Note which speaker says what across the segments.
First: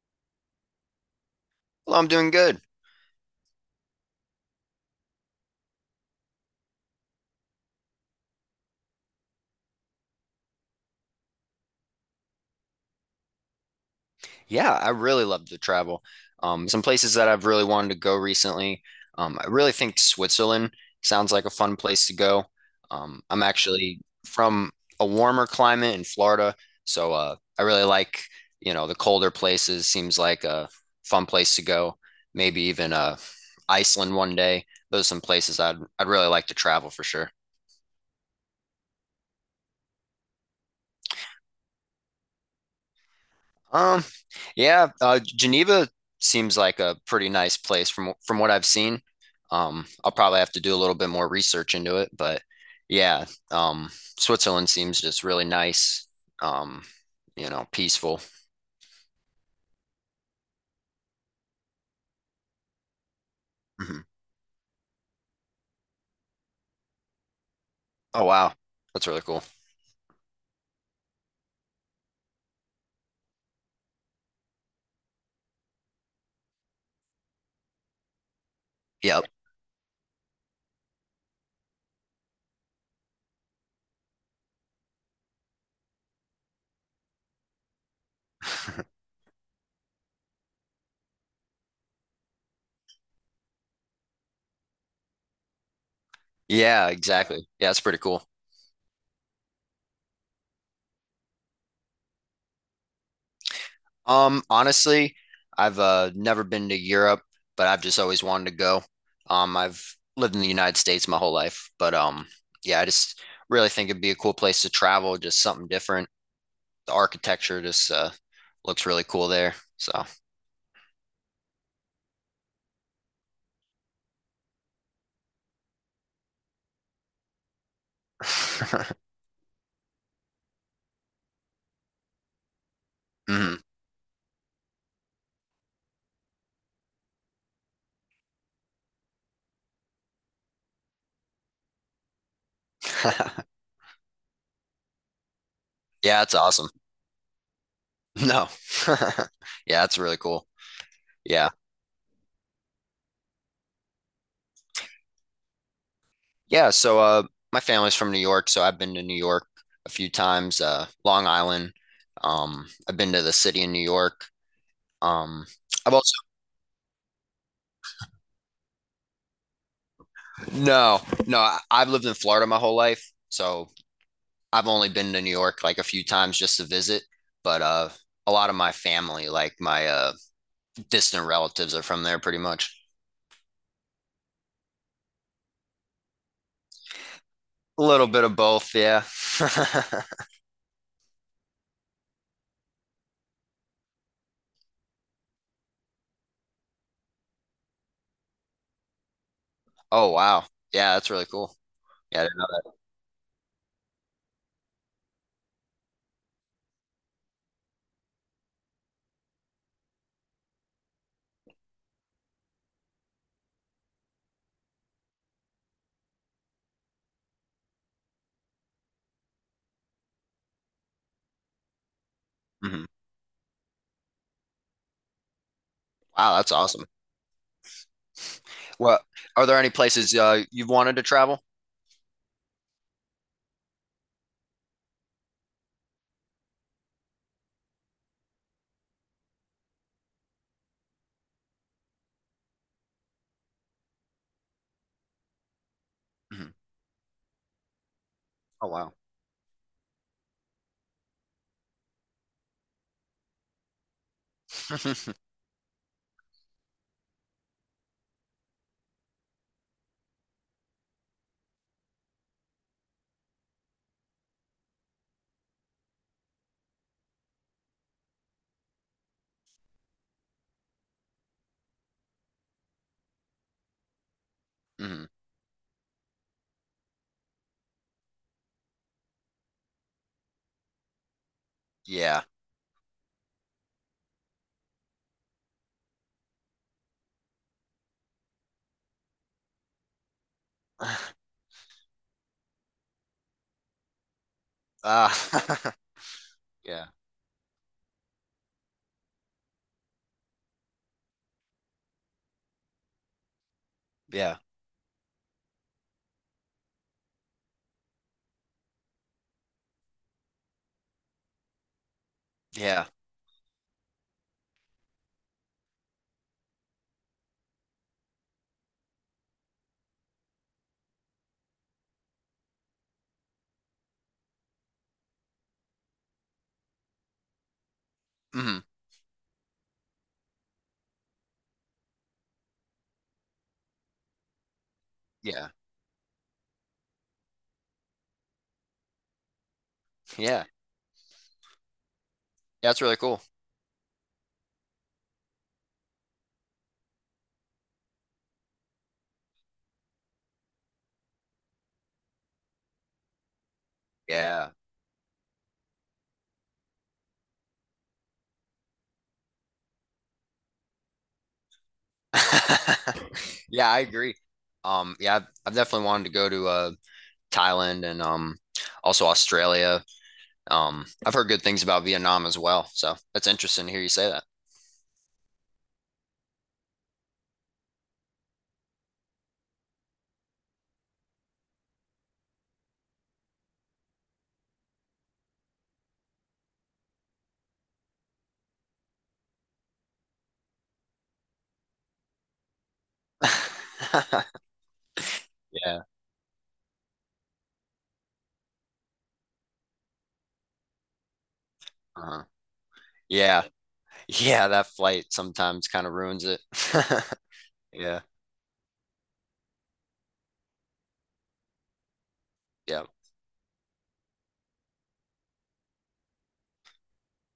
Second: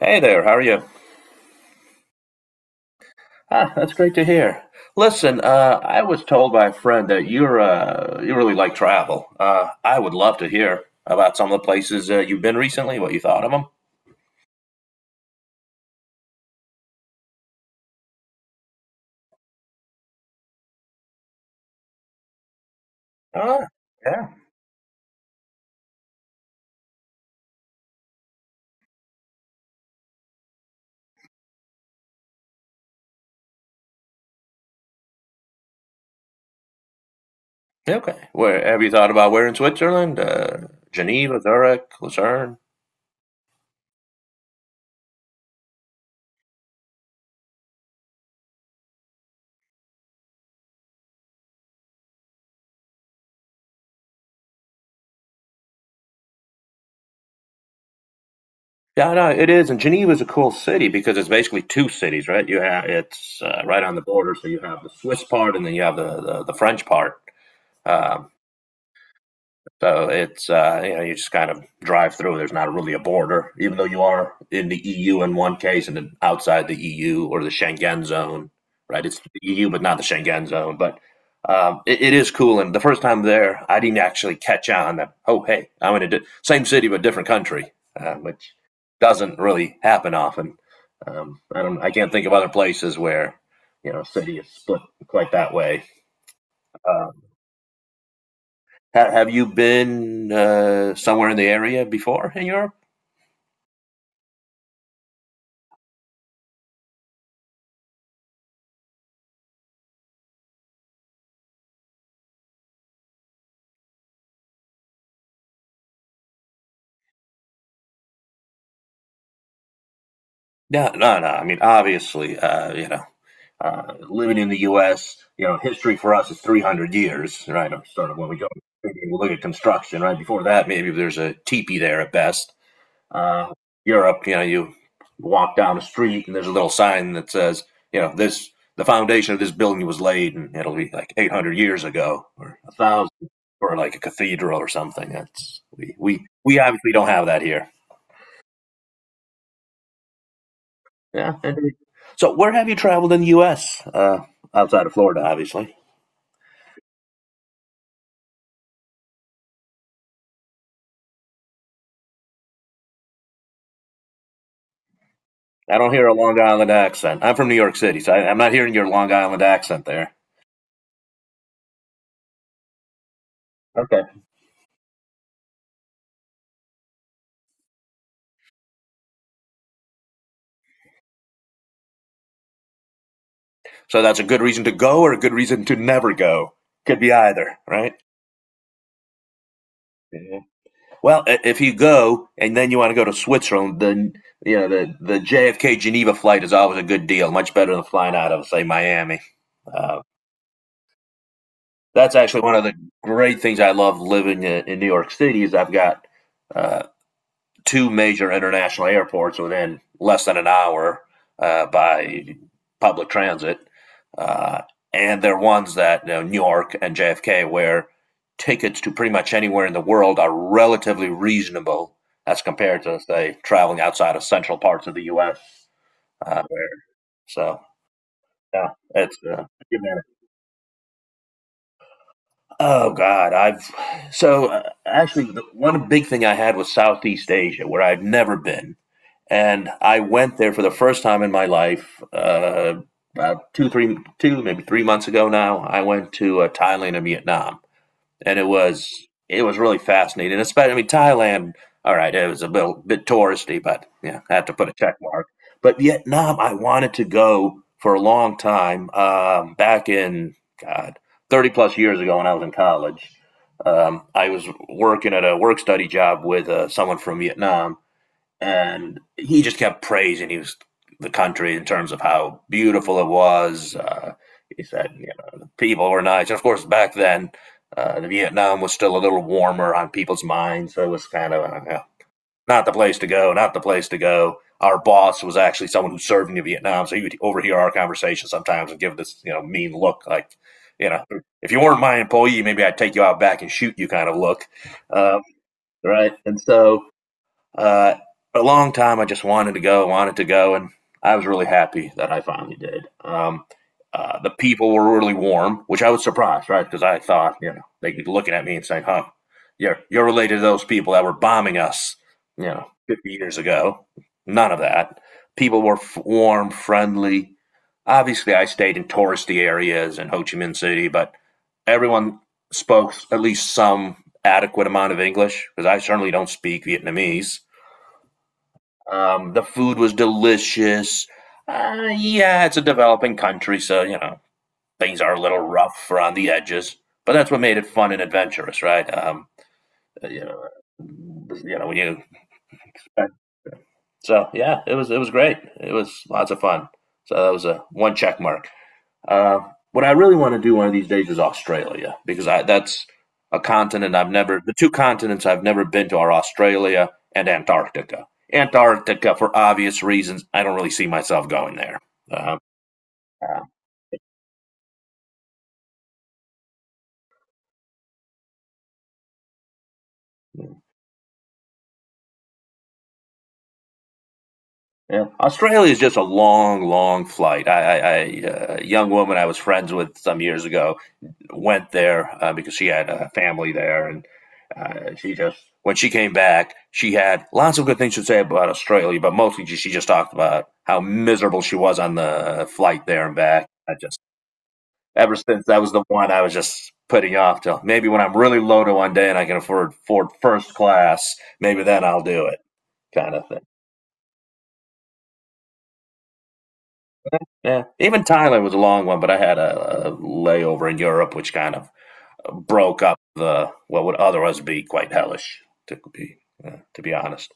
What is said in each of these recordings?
Speaker 1: Hey there, how are you?
Speaker 2: Well, I'm doing good.
Speaker 1: Ah, that's great to hear. Listen, I was told by a friend that you're you really like travel. I would love to hear about some of the places you've been recently. What you thought of them?
Speaker 2: Yeah, I really love to travel. Some places that I've really wanted to go recently. I really think Switzerland sounds like a fun place to go. I'm
Speaker 1: Ah,
Speaker 2: actually
Speaker 1: yeah,
Speaker 2: from a warmer climate in Florida, so I really like, you know, the colder places. Seems like a fun place to go. Maybe even Iceland one day. Those are some places I'd really like to travel for sure.
Speaker 1: okay. Where have you thought about? Where in Switzerland? Geneva, Zurich, Lucerne.
Speaker 2: Um, yeah, Geneva seems like a pretty nice place from what I've seen. I'll probably have to do a little bit more research into it, but yeah, um, Switzerland seems just really nice. Um, you know, peaceful.
Speaker 1: Yeah, no, it is. And Geneva is a cool city because it's basically two cities, right? You have, it's right on the
Speaker 2: Mhm.
Speaker 1: border, so you have the Swiss part and then you have the French part.
Speaker 2: Oh
Speaker 1: Um,
Speaker 2: wow, that's really cool.
Speaker 1: So it's you know, you just kind of drive through. There's not really a border, even though you are in the EU in one case and then outside the EU or the Schengen zone, right? It's
Speaker 2: Yep.
Speaker 1: the EU but not the Schengen zone. But it is cool. And the first time there, I didn't actually catch on that. Oh, hey, I'm in a same city but different country, which doesn't really happen often. I don't. I can't think of other places where, you know, a city is split quite that way.
Speaker 2: Yeah,
Speaker 1: Um,
Speaker 2: exactly. Yeah, that's pretty cool.
Speaker 1: have you been somewhere in the area before in Europe?
Speaker 2: Honestly, I've never been to Europe, but I've just always wanted to go. I've lived in the United States my whole life, but yeah, I just really think it'd be a cool place to travel, just something different. The architecture just looks really cool there. So,
Speaker 1: No, no, no. I mean, obviously, you know, living in the U.S., you know, history for us is 300 years, right? Of sort of when we go, we look at construction, right? Before that, maybe there's a teepee there at best. Uh,
Speaker 2: Mhm.
Speaker 1: Europe, you know, you walk down the street and there's a little sign that says, you know, this, the foundation of this building was laid, and it'll be like 800 years ago, or a thousand, or like a cathedral or something. That's, we
Speaker 2: Yeah,
Speaker 1: we
Speaker 2: it's
Speaker 1: we
Speaker 2: awesome.
Speaker 1: obviously don't have that here.
Speaker 2: No, yeah, that's really cool.
Speaker 1: Yeah.
Speaker 2: Yeah,
Speaker 1: So where have you traveled in the U.S.? Outside of Florida, obviously?
Speaker 2: yeah. So, my family's from New York, so I've been to New York a few times. Long Island. I've been to the city in New York. Um,
Speaker 1: I don't
Speaker 2: I've
Speaker 1: hear a
Speaker 2: also
Speaker 1: Long Island accent. I'm from New York City, so I'm not hearing your Long Island accent there.
Speaker 2: No, no, I've lived in Florida my whole life, so
Speaker 1: Okay.
Speaker 2: I've only been to New York like a few times just to visit, but a lot of my family, like my distant relatives are from there pretty much.
Speaker 1: So that's a good reason to go or a good reason to never go. Could be either,
Speaker 2: A
Speaker 1: right?
Speaker 2: little bit of both, yeah.
Speaker 1: Yeah. Well, if you go and then you want to go to Switzerland, then you know the JFK Geneva flight is always a good deal, much better than flying out of, say, Miami. Uh,
Speaker 2: Oh wow. Yeah, that's really cool.
Speaker 1: that's
Speaker 2: Yeah, I didn't
Speaker 1: actually one of the
Speaker 2: know
Speaker 1: great things I love living in, New York City, is I've got uh, two major international airports within less than an hour by public transit. Uh, and they're ones that, you know, New York and JFK, where tickets to pretty much anywhere in the world are relatively reasonable as
Speaker 2: that.
Speaker 1: compared
Speaker 2: Mhm.
Speaker 1: to, say, traveling outside of central parts of the U.S.
Speaker 2: Wow, that's
Speaker 1: Where,
Speaker 2: awesome.
Speaker 1: so, yeah,
Speaker 2: Well,
Speaker 1: it's
Speaker 2: are there any places you've wanted to travel?
Speaker 1: oh God, I've, so actually the one big thing I had was Southeast Asia, where I've never been. And I went there for the first time in my life about 2, maybe 3 months ago now. I went to
Speaker 2: Mhm.
Speaker 1: Thailand and Vietnam, and it
Speaker 2: Oh wow.
Speaker 1: was it was really fascinating. And especially, I mean, Thailand. All right, it was a bit touristy, but yeah, I had to put a check mark. But Vietnam, I wanted to go for a long time. Back in, God, 30 plus years ago, when I was in college, I was working at a work study job with someone from Vietnam, and he just kept praising he was the country in terms of how beautiful it was. He said, you
Speaker 2: Mhm.
Speaker 1: know, the people were nice. And of course, back then, the Vietnam was still a little warmer on people's minds. So it was kind of yeah,
Speaker 2: Yeah.
Speaker 1: not the place to go, not the place to go. Our boss was actually someone who served in Vietnam. So he would overhear our conversation sometimes and give this, you know, mean look like, you know, if you weren't my employee, maybe I'd take you out back and shoot you kind of look.
Speaker 2: Ah.
Speaker 1: Um, right. And so
Speaker 2: yeah.
Speaker 1: uh, a long time, I just wanted to go, and I was really happy that I finally did. The
Speaker 2: Yeah.
Speaker 1: people were really warm, which I was surprised, right? Because I thought, you know, they'd be looking at me and saying, "Huh, you're related to those people that were bombing us, you know,
Speaker 2: Yeah.
Speaker 1: 50 years ago." None of that. People were warm, friendly. Obviously, I stayed in touristy areas in Ho Chi Minh City, but everyone spoke at least some adequate amount of English, because I certainly don't speak Vietnamese.
Speaker 2: Mhm.
Speaker 1: The food was delicious. Yeah, it's a developing country, so you know things are a little
Speaker 2: Yeah.
Speaker 1: rough around the edges. But that's what made it fun and adventurous, right? Uh, you know,
Speaker 2: Yeah.
Speaker 1: you know when you
Speaker 2: Yeah, that's really cool.
Speaker 1: so yeah, it was great. It was lots of fun. So that was a one check mark. Uh, what I really want to do one of these days is Australia, because that's a continent I've never,
Speaker 2: Yeah.
Speaker 1: the two continents I've never been to are Australia and Antarctica. Antarctica, for obvious reasons, I don't really see myself going there. Uh, uh,
Speaker 2: Yeah, I agree. Yeah, I've definitely wanted to go to Thailand and also Australia. I've heard good things about Vietnam as well, so that's interesting to hear you say
Speaker 1: yeah. Australia is just a long, long flight. A young woman I was friends with some years ago went there because she had a family there, and she just, when she came back, she had lots of good things to say about Australia, but mostly she just talked about how miserable she was on the flight there and back. I just,
Speaker 2: that.
Speaker 1: ever since, that was the
Speaker 2: Yeah.
Speaker 1: one I was just putting off till maybe when I'm really loaded one day, and I can afford first class, maybe then I'll
Speaker 2: Uh-huh.
Speaker 1: do it, kind of thing.
Speaker 2: Yeah. Yeah, that flight sometimes kind of ruins it.
Speaker 1: Yeah, even
Speaker 2: Yeah.
Speaker 1: Thailand was a long one, but I had a layover in Europe, which kind of broke
Speaker 2: Yeah.
Speaker 1: up the, what would otherwise be quite hellish to be to be honest.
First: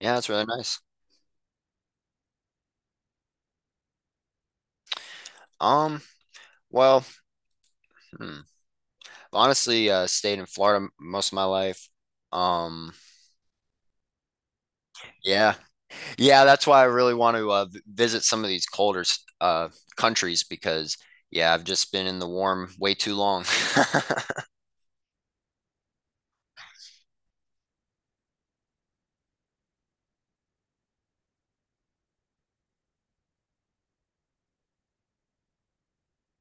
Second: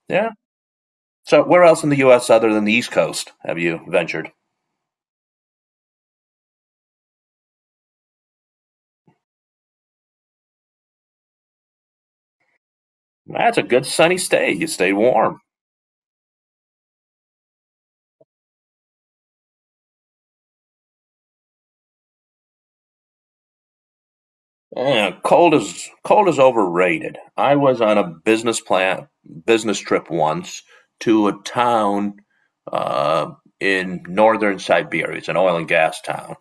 Speaker 2: Yeah, that's
Speaker 1: Yeah.
Speaker 2: really nice.
Speaker 1: So where else in the U.S., other than the East Coast, have you ventured?
Speaker 2: Um, well, hmm, Honestly, stayed in Florida most of my life. Um,
Speaker 1: That's a good sunny stay. You stay warm.
Speaker 2: yeah. Yeah, that's why I really want to visit some of these colder uh, countries because, yeah, I've just been in the warm way too long.
Speaker 1: Yeah, cold is overrated. I was on a business trip once to a town uh, in northern Siberia. It's an oil and gas town.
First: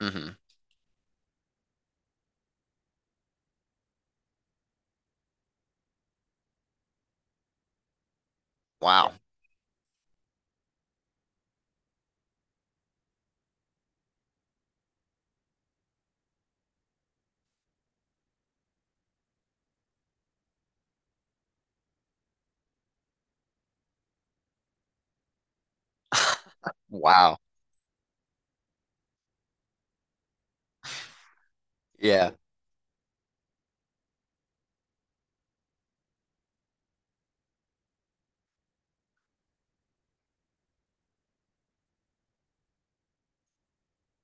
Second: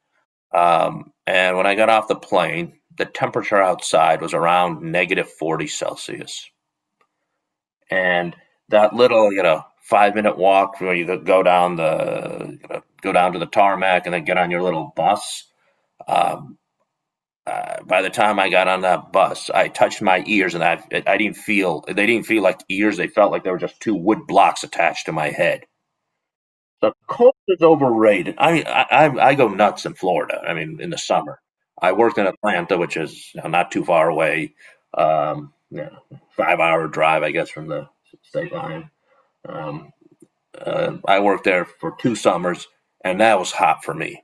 Speaker 2: hmm
Speaker 1: And when I got off the plane, the temperature outside was around negative 40 Celsius. And that
Speaker 2: Wow.
Speaker 1: little, you know, 5 minute walk where you go down the, you know, go down to the tarmac and then get on your little bus, um, by the time I got on that bus, I touched my ears and I didn't feel they didn't feel like ears. They felt like they were just two wood blocks attached to my head. The cold
Speaker 2: Wow.
Speaker 1: is overrated. I go nuts in Florida, I mean in the summer. I worked in
Speaker 2: Yeah.
Speaker 1: Atlanta, which is not too far away, um, you know, 5 hour drive I guess from the state line. Um, I worked there for two summers, and that was hot for me.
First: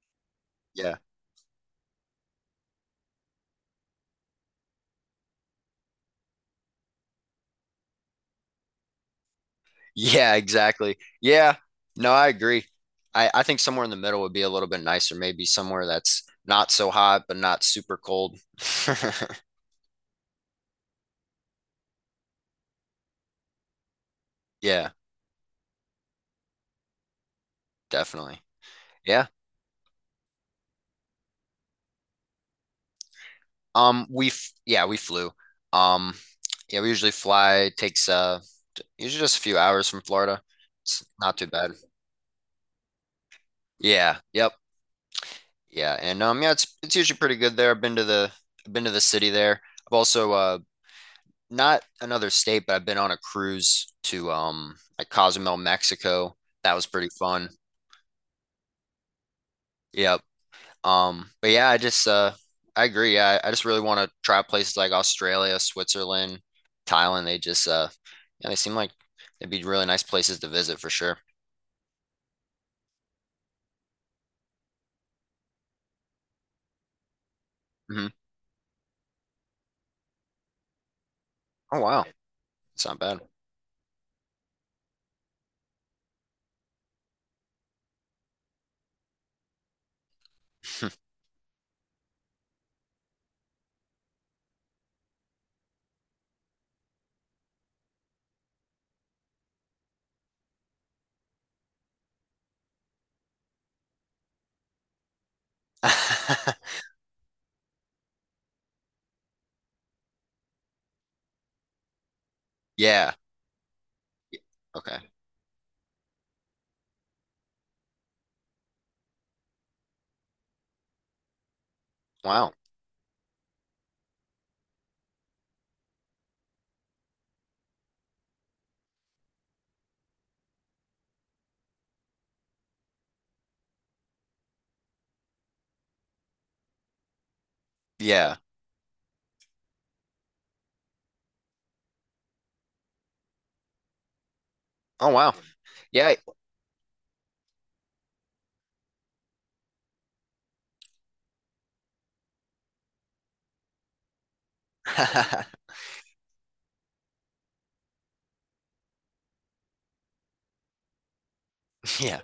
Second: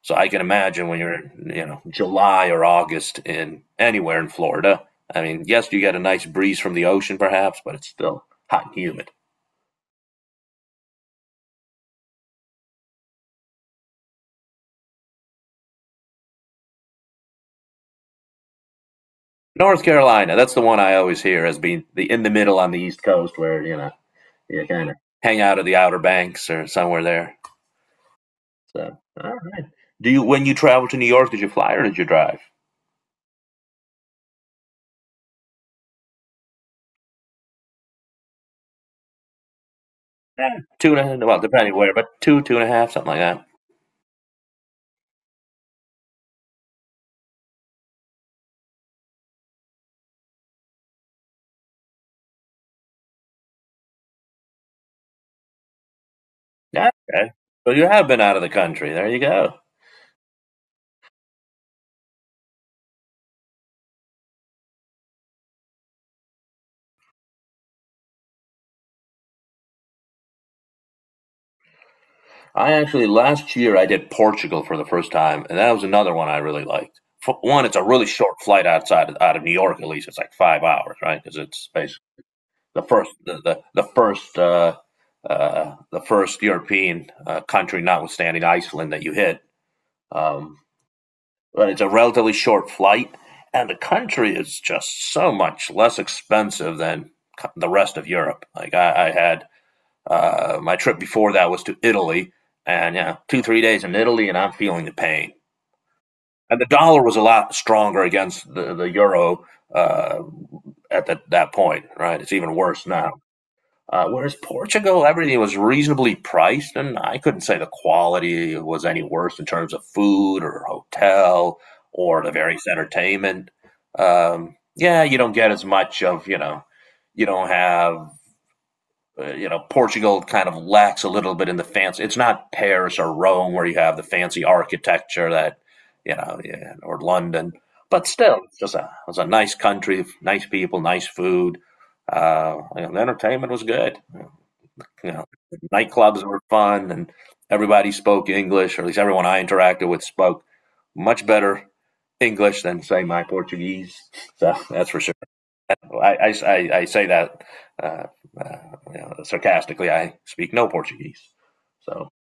Speaker 1: So I can imagine
Speaker 2: Yeah.
Speaker 1: when you're, you know, July or August in anywhere in Florida. I mean, yes, you get a nice breeze from the ocean, perhaps, but it's still hot and humid.
Speaker 2: Yeah, exactly. Yeah. No, I agree. I think somewhere in the middle would be a little bit nicer. Maybe somewhere that's not so hot, but not super cold.
Speaker 1: North Carolina, that's the one I always hear as being the in the middle on the East Coast, where you know you kind
Speaker 2: Yeah,
Speaker 1: of hang out at the Outer Banks or somewhere there.
Speaker 2: definitely.
Speaker 1: So,
Speaker 2: Yeah.
Speaker 1: all right. do you when you travel to New York, did you fly or did you drive?
Speaker 2: Yeah, we flew. Um, yeah, we usually fly. It takes usually just a few hours from Florida.
Speaker 1: Eh, two and a
Speaker 2: It's
Speaker 1: half,
Speaker 2: not
Speaker 1: well,
Speaker 2: too bad.
Speaker 1: depending where, but two and a half, something like that.
Speaker 2: Yeah. Yep. Yeah. And yeah, it's usually pretty good there. I've been to the city there. I've also not another state, but I've been on a cruise to like Cozumel, Mexico. That was
Speaker 1: Yeah,
Speaker 2: pretty
Speaker 1: okay.
Speaker 2: fun.
Speaker 1: So you have been out of the country. There you go.
Speaker 2: Yep. But yeah, I agree. I just really want to try places like Australia, Switzerland, Thailand. They just yeah, they seem like they'd be really nice places to visit for sure.
Speaker 1: I actually last year I did Portugal for the first time, and that was another one I really liked. For one, it's a really
Speaker 2: hmm
Speaker 1: short flight outside, out of New York. At least it's like 5 hours, right? Because it's
Speaker 2: Oh wow.
Speaker 1: basically the
Speaker 2: It's not
Speaker 1: first
Speaker 2: bad.
Speaker 1: the the, the first uh, the first European country, notwithstanding Iceland, that you hit. Um, but it's a relatively short flight, and the country is just so much less expensive than the rest of Europe. Like, I had, my trip before that was to Italy, and yeah, 2 3 days in Italy, and I'm feeling the pain. And the dollar was a lot stronger against the euro uh, at that point, right? It's even worse now.
Speaker 2: Yeah.
Speaker 1: Whereas Portugal,
Speaker 2: Okay.
Speaker 1: everything was reasonably priced, and I couldn't say the quality was any worse in terms of food or hotel or the
Speaker 2: Wow.
Speaker 1: various entertainment. Yeah, you don't get as much of, you know, you don't have you know, Portugal kind of lacks a little bit in the fancy. It's not Paris or Rome where you have the fancy architecture that, you know, yeah, or London. But
Speaker 2: Yeah.
Speaker 1: still, it's a nice country, nice people, nice food. You know, the entertainment was good.
Speaker 2: Oh
Speaker 1: You know,
Speaker 2: wow.
Speaker 1: the
Speaker 2: Yeah.
Speaker 1: nightclubs were fun, and everybody spoke English, or at least everyone I interacted with spoke much better English than, say, my Portuguese. So that's for sure. Say that uh, uh, you know, sarcastically. I speak no Portuguese, so,
Speaker 2: Yeah.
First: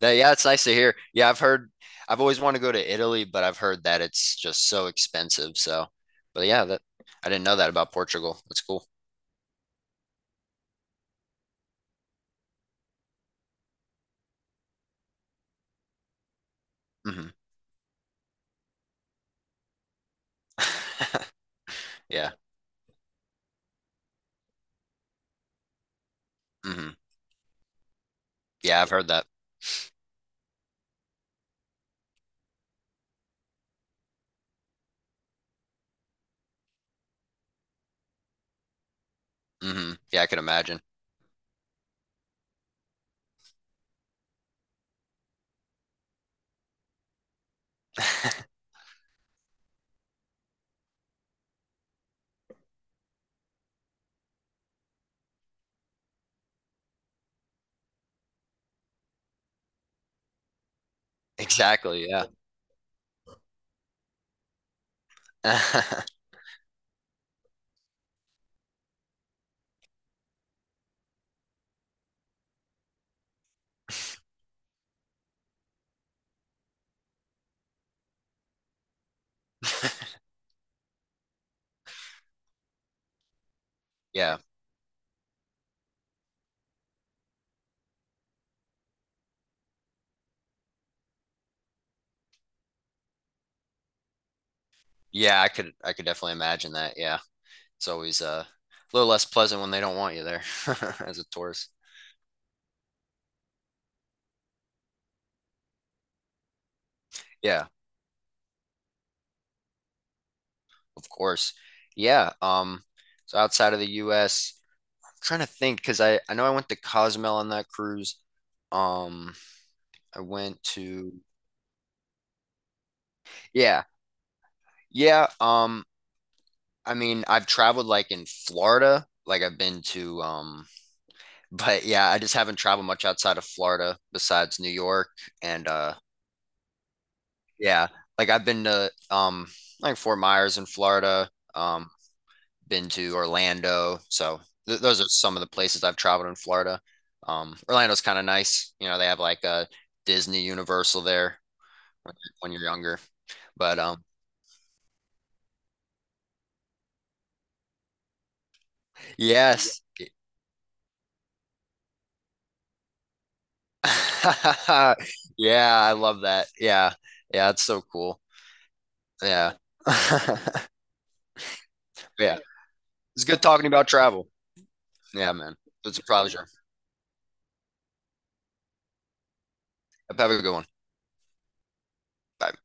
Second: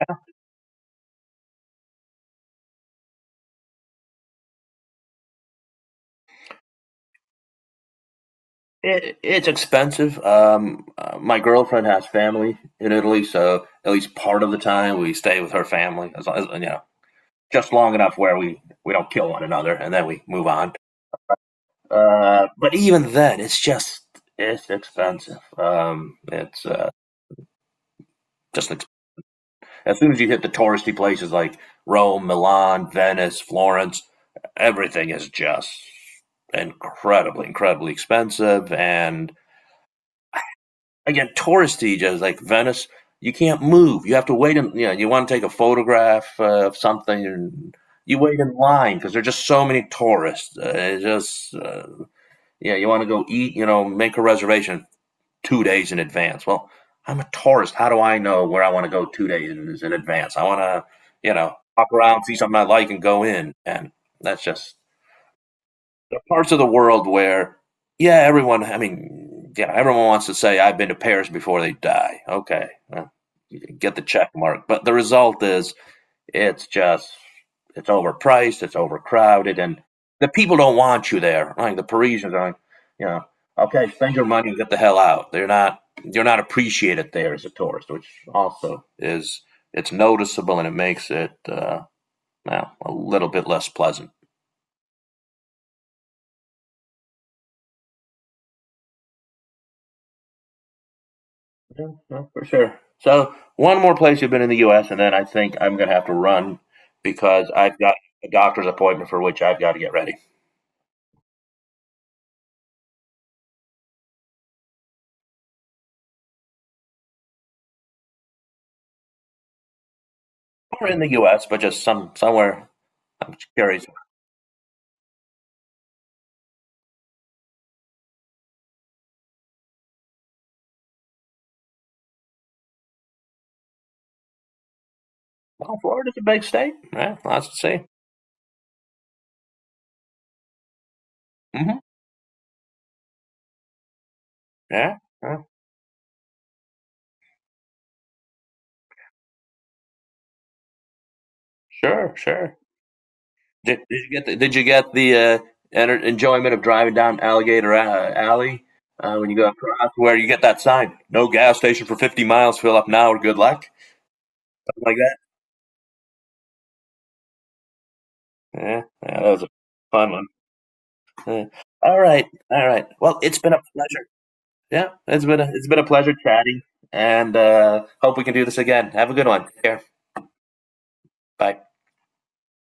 Speaker 2: That, yeah, it's nice to hear. I've always wanted to go to Italy, but I've heard that it's just so expensive. So, but yeah, that I didn't know that about Portugal. That's cool.
Speaker 1: it, it's expensive. My girlfriend has family in Italy, so at least part of the time we stay with her family, as you know,
Speaker 2: hmm
Speaker 1: just long enough where we don't kill one another, and then we move on.
Speaker 2: Yeah.
Speaker 1: But even then, it's just, it's expensive. It's
Speaker 2: hmm
Speaker 1: just,
Speaker 2: Yeah, I've heard that.
Speaker 1: as soon as you hit the touristy places like Rome, Milan, Venice, Florence, everything is just incredibly, incredibly expensive. And
Speaker 2: Hmm Yeah, I can imagine.
Speaker 1: again, touristy, just like Venice, you can't move. You have to wait. In, you know, you want to take a photograph of something, and you wait in line because there are just so many tourists. It's just yeah, you want to go eat. You know, make a reservation 2 days in advance. Well, I'm a tourist. How do I know where I want to go 2 days in advance? I want to, you know, hop
Speaker 2: Exactly,
Speaker 1: around,
Speaker 2: yeah.
Speaker 1: see something I like, and go in. And that's just the parts of the world where, yeah, everyone. I mean, yeah, everyone wants to say I've been to Paris before they die. Okay, well, you get the check mark, but the result is, it's just, it's overpriced, it's overcrowded, and the people don't want you there. Like the Parisians are like, you know, okay, spend your
Speaker 2: Yeah.
Speaker 1: money and get the hell out. They're not, you're not appreciated there as a tourist, which also is, it's noticeable and it makes it, well, a little bit less pleasant.
Speaker 2: Yeah, I could definitely imagine that. Yeah. It's always a little less pleasant when they don't want you there as a tourist.
Speaker 1: Yeah, yeah, for sure. So, one more place you've been in the U.S., and then I think I'm going to have to run because
Speaker 2: Yeah,
Speaker 1: I've got a doctor's appointment for which I've got to get ready.
Speaker 2: of course. Yeah, so outside of the US, am trying to think because I know I went to Cozumel on that cruise. Um I went
Speaker 1: Or in the
Speaker 2: to
Speaker 1: U.S., but just somewhere. I'm
Speaker 2: yeah.
Speaker 1: curious.
Speaker 2: Yeah, I mean, I've traveled like in Florida, like I've been to but yeah, I just haven't traveled much outside of Florida besides New York and
Speaker 1: Well, Florida's a big state. Yeah, lots to see.
Speaker 2: yeah, like I've been to like Fort Myers in Florida,
Speaker 1: Hmm.
Speaker 2: um been to Orlando. So th
Speaker 1: Yeah,
Speaker 2: those are some of
Speaker 1: yeah,
Speaker 2: the places I've traveled in Florida. Orlando's kind of nice. You know, they have like a Disney Universal there
Speaker 1: sure,
Speaker 2: when when
Speaker 1: sure.
Speaker 2: you're younger. But
Speaker 1: Did you get the, did you get the enjoyment of driving down Alligator Alley when you go
Speaker 2: yes.
Speaker 1: across, where you get that sign? No gas station for 50 miles. Fill up now or good luck. Something like that.
Speaker 2: Yeah, I love that. Yeah. Yeah, it's so cool.
Speaker 1: Yeah, yeah, that was a
Speaker 2: Yeah.
Speaker 1: fun one. Yeah. All right,
Speaker 2: Yeah.
Speaker 1: all right. Well,
Speaker 2: It's
Speaker 1: it's
Speaker 2: good
Speaker 1: been a
Speaker 2: talking about
Speaker 1: pleasure.
Speaker 2: travel.
Speaker 1: Yeah, it's
Speaker 2: Yeah,
Speaker 1: been a,
Speaker 2: man. It's a
Speaker 1: pleasure
Speaker 2: pleasure.
Speaker 1: chatting, and hope we can do this again. Have a good one. Take care.
Speaker 2: Have a good one.
Speaker 1: Bye.
Speaker 2: Bye.